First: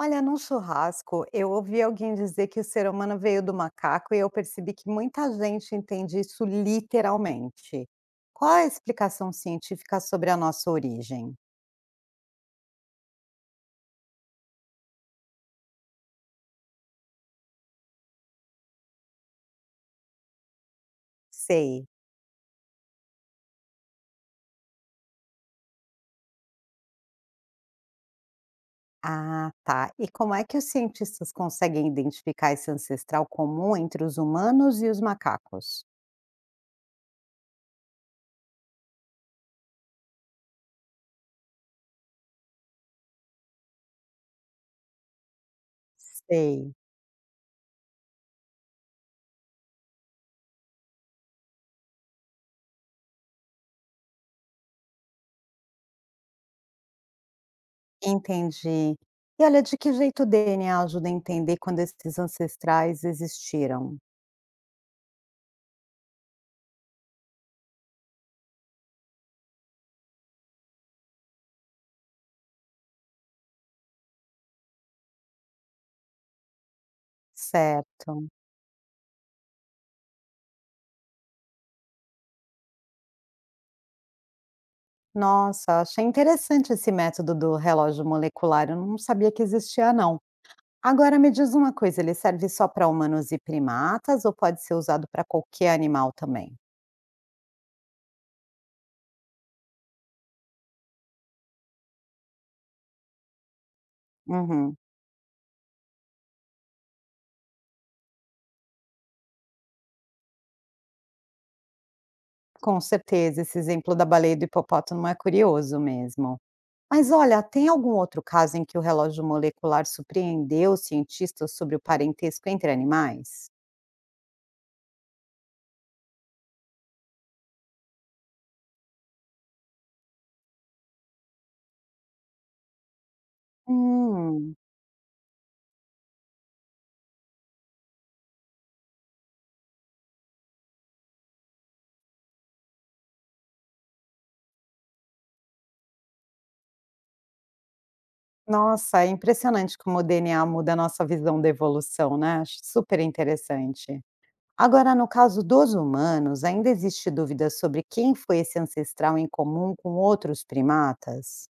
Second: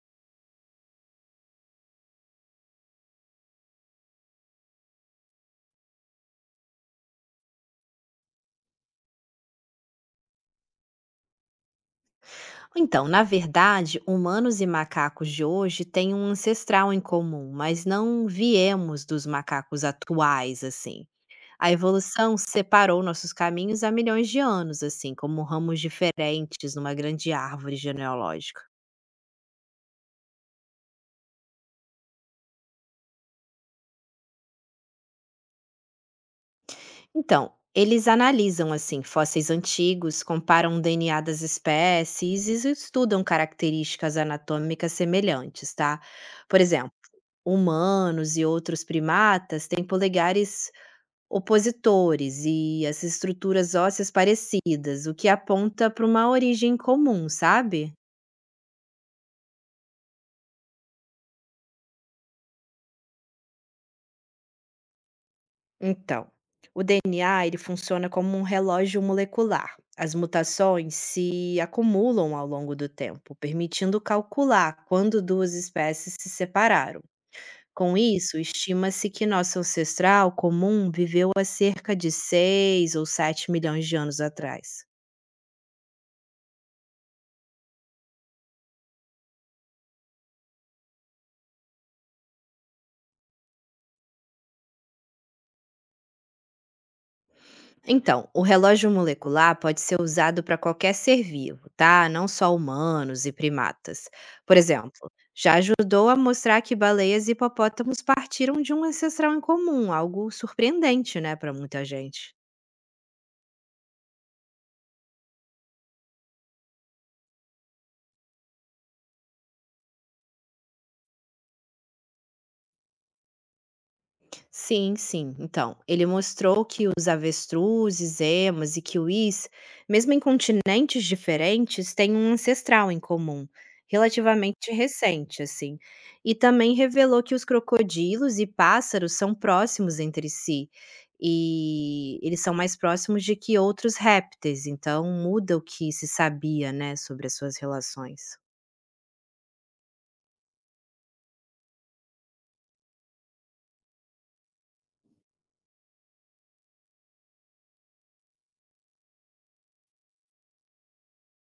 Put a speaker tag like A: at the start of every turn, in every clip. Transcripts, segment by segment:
A: Olha, num churrasco, eu ouvi alguém dizer que o ser humano veio do macaco e eu percebi que muita gente entende isso literalmente. Qual é a explicação científica sobre a nossa origem?
B: Então, na verdade, humanos e macacos de hoje têm um ancestral em comum, mas não viemos dos macacos atuais, assim. A
A: Sei.
B: evolução separou nossos caminhos há milhões de anos, assim, como ramos diferentes numa grande árvore genealógica.
A: Ah, tá. E como é que os cientistas conseguem identificar esse ancestral comum entre os humanos e os macacos?
B: Então, eles analisam, assim, fósseis antigos, comparam o DNA das espécies e estudam características anatômicas semelhantes, tá? Por
A: Sei.
B: exemplo, humanos e outros primatas têm polegares opositores e as estruturas ósseas parecidas, o que aponta para uma origem comum, sabe?
A: Entendi. E olha, de que jeito o DNA ajuda a entender quando esses ancestrais existiram?
B: Então, o DNA ele funciona como um relógio molecular. As mutações se acumulam ao longo do tempo, permitindo calcular quando duas espécies se separaram. Com
A: Certo.
B: isso, estima-se que nosso ancestral comum viveu há cerca de 6 ou 7 milhões de anos atrás.
A: Nossa, achei interessante esse método do relógio molecular, eu não sabia que existia não. Agora me diz uma coisa, ele serve só para humanos e primatas ou pode ser usado para qualquer animal também?
B: Então, o relógio molecular pode ser usado para qualquer ser vivo, tá? Não só humanos e primatas. Por
A: Uhum,
B: exemplo, já ajudou a mostrar que baleias e hipopótamos partiram de um ancestral em comum, algo surpreendente, né, para muita gente.
A: com certeza, esse exemplo da baleia e do hipopótamo é curioso mesmo. Mas olha, tem algum outro caso em que o relógio molecular surpreendeu os cientistas sobre o parentesco entre animais?
B: Sim, sim. Então, ele mostrou que os avestruzes, emas e kiwis, mesmo em continentes diferentes, têm um ancestral em comum,
A: Hum,
B: relativamente recente, assim. E também revelou que os crocodilos e pássaros são próximos entre si. E eles são mais próximos de que outros répteis, então muda o que se sabia, né, sobre as suas relações.
A: nossa, é impressionante como o DNA muda a nossa visão da evolução, né? Acho super interessante. Agora, no caso dos humanos, ainda existe dúvida sobre quem foi esse ancestral em comum com outros primatas?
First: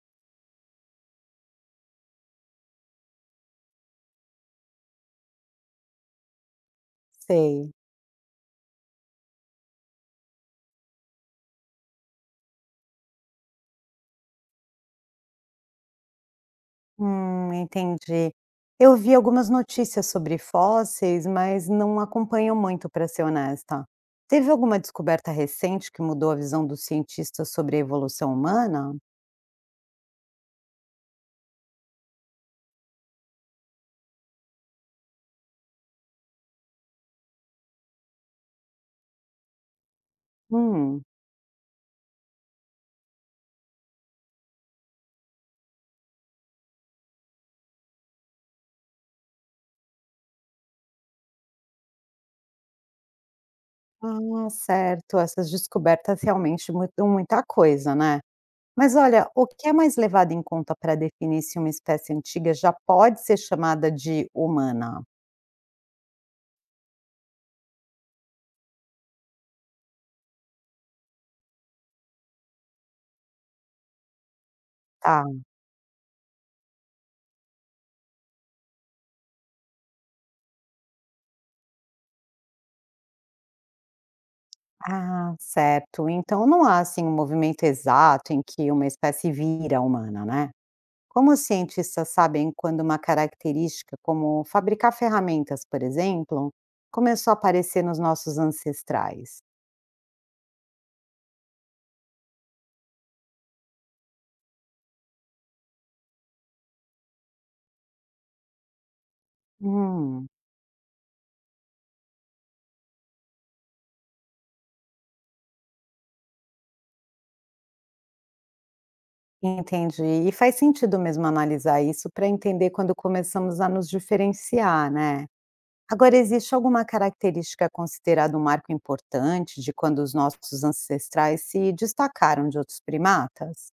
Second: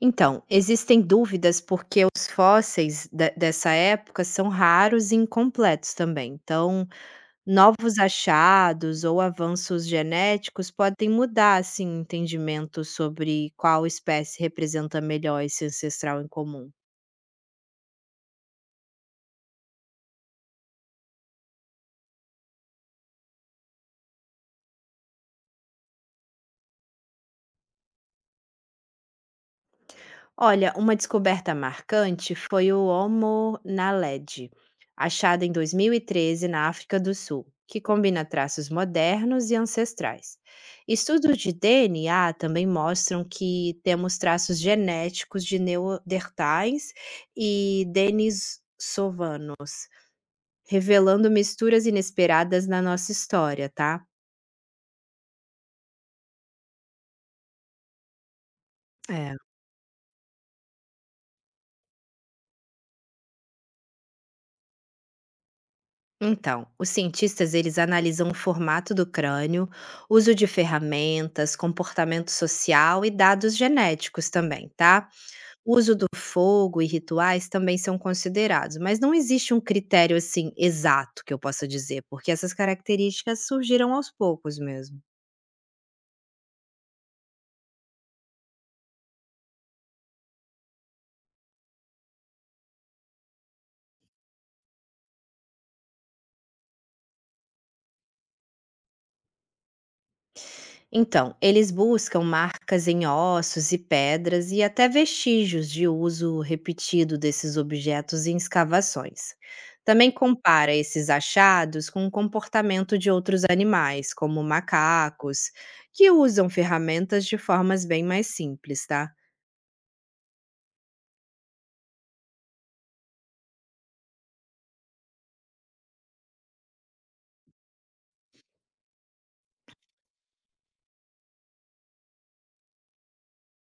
B: Então, existem dúvidas porque os fósseis de dessa época são raros e incompletos também. Então,
A: Sei.
B: novos achados ou avanços genéticos podem mudar assim o entendimento sobre qual espécie representa melhor esse ancestral em comum.
A: Entendi. Eu vi algumas notícias sobre fósseis, mas não acompanho muito, para ser honesta. Teve alguma descoberta recente que mudou a visão dos cientistas sobre a evolução humana?
B: Olha, uma descoberta marcante foi o Homo naledi, achado em 2013 na África do Sul, que combina traços modernos e ancestrais.
A: Hum,
B: Estudos de DNA também mostram que temos traços genéticos de neandertais e denisovanos, revelando misturas inesperadas na nossa história, tá?
A: ah, certo. Essas descobertas realmente mudam muita coisa, né? Mas olha, o que é mais levado em conta para definir se uma espécie antiga já pode ser chamada de humana?
B: Então, os cientistas eles analisam o formato do crânio, uso de ferramentas, comportamento social e dados genéticos também, tá?
A: Tá.
B: O uso do fogo e rituais também são considerados, mas não existe um critério assim exato que eu possa dizer, porque essas características surgiram aos poucos mesmo.
A: Ah, certo. Então não há assim um movimento exato em que uma espécie vira humana, né? Como os cientistas sabem quando uma característica, como fabricar ferramentas, por exemplo, começou a aparecer nos nossos ancestrais?
B: Então, eles buscam marcas em ossos e pedras e até vestígios de uso repetido desses objetos em escavações. Também
A: Hum,
B: compara esses achados com o comportamento de outros animais, como macacos, que usam ferramentas de formas bem mais simples, tá?
A: entendi. E faz sentido mesmo analisar isso para entender quando começamos a nos diferenciar, né? Agora, existe alguma característica considerada um marco importante de quando os nossos ancestrais se destacaram de outros primatas?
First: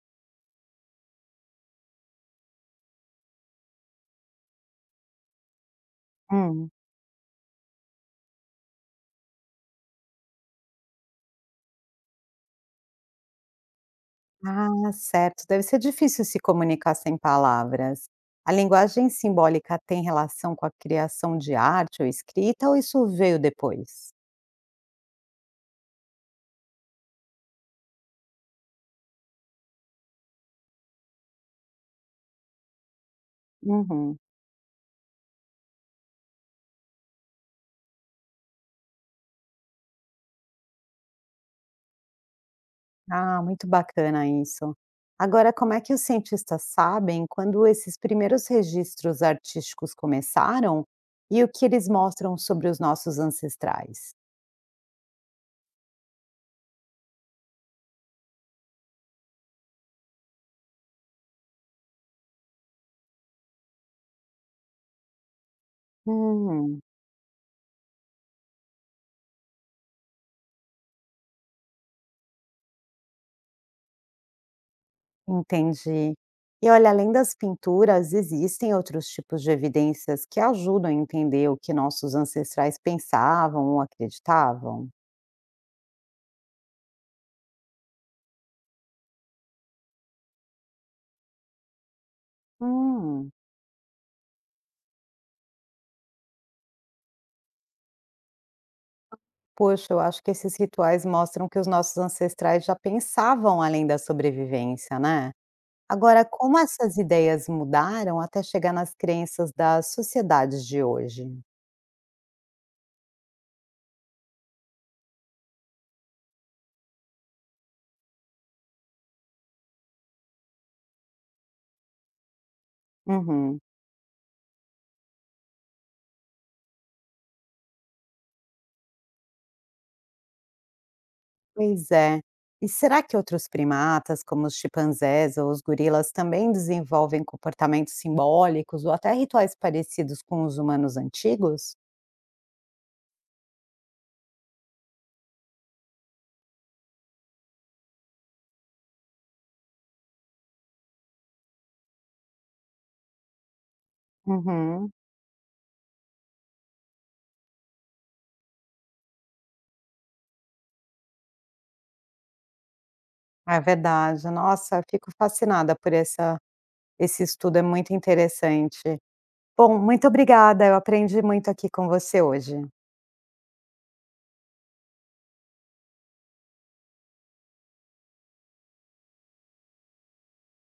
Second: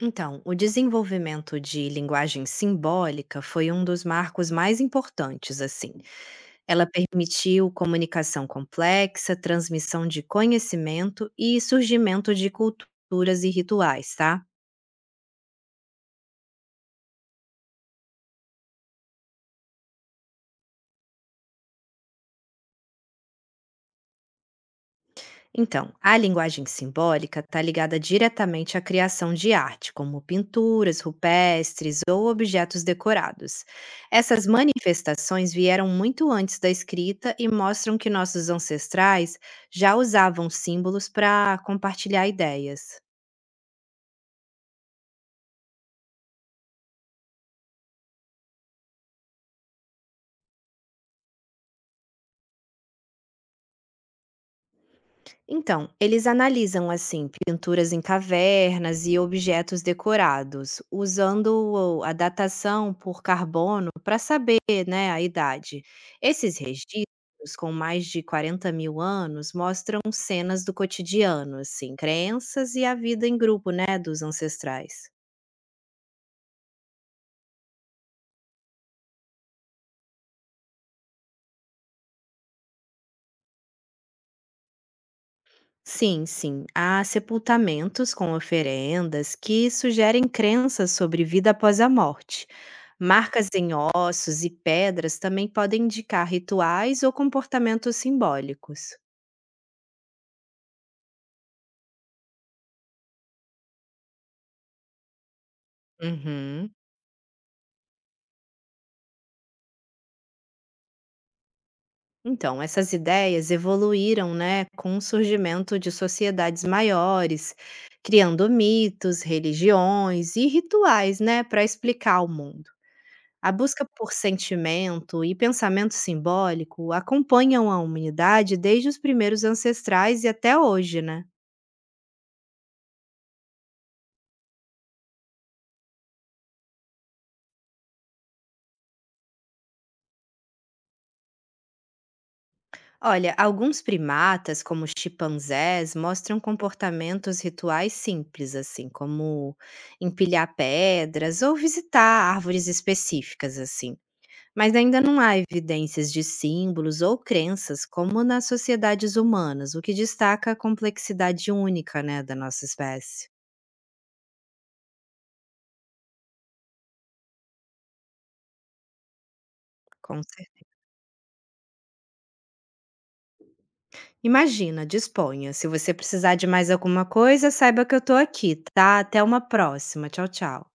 B: Então, o desenvolvimento de linguagem simbólica foi um dos marcos mais importantes, assim.
A: Hum.
B: Ela permitiu comunicação complexa, transmissão de conhecimento e surgimento de culturas e rituais, tá?
A: Ah, certo. Deve ser difícil se comunicar sem palavras. A linguagem simbólica tem relação com a criação de arte ou escrita, ou isso veio depois?
B: Então, a linguagem simbólica está ligada diretamente à criação de arte, como pinturas, rupestres ou objetos decorados.
A: Uhum.
B: Essas manifestações vieram muito antes da escrita e mostram que nossos ancestrais já usavam símbolos para compartilhar ideias.
A: Ah, muito bacana isso. Agora, como é que os cientistas sabem quando esses primeiros registros artísticos começaram e o que eles mostram sobre os nossos ancestrais?
B: Então, eles analisam assim pinturas em cavernas e objetos decorados, usando a datação por carbono para saber, né, a idade. Esses
A: Hum,
B: registros, com mais de 40 mil anos, mostram cenas do cotidiano, assim, crenças e a vida em grupo, né, dos ancestrais.
A: entendi. E olha, além das pinturas, existem outros tipos de evidências que ajudam a entender o que nossos ancestrais pensavam ou acreditavam?
B: Sim, sim. Há sepultamentos com oferendas que sugerem crenças sobre vida após a morte.
A: Hum,
B: Marcas em ossos e pedras também podem indicar rituais ou comportamentos simbólicos.
A: poxa, eu acho que esses rituais mostram que os nossos ancestrais já pensavam além da sobrevivência, né? Agora, como
B: Uhum.
A: essas ideias mudaram até chegar nas crenças das sociedades de hoje?
B: Então, essas ideias evoluíram, né, com o surgimento de sociedades maiores, criando mitos, religiões e rituais, né, para explicar o mundo. A
A: Uhum.
B: busca por sentimento e pensamento simbólico acompanham a humanidade desde os primeiros ancestrais e até hoje, né?
A: Pois é. E será que outros primatas, como os chimpanzés ou os gorilas, também desenvolvem comportamentos simbólicos ou até rituais parecidos com os humanos antigos?
B: Olha, alguns primatas, como os chimpanzés, mostram comportamentos rituais simples, assim, como empilhar pedras ou visitar árvores específicas, assim. Mas
A: Uhum.
B: ainda não há evidências de símbolos ou crenças como nas sociedades humanas, o que destaca a complexidade única, né, da nossa espécie.
A: É verdade. Nossa, eu fico fascinada por essa, esse estudo, é muito interessante. Bom, muito
B: Com certeza.
A: obrigada, eu aprendi muito aqui com você hoje.
B: Imagina, disponha. Se você precisar de mais alguma coisa, saiba que eu tô aqui, tá? Até uma próxima. Tchau, tchau.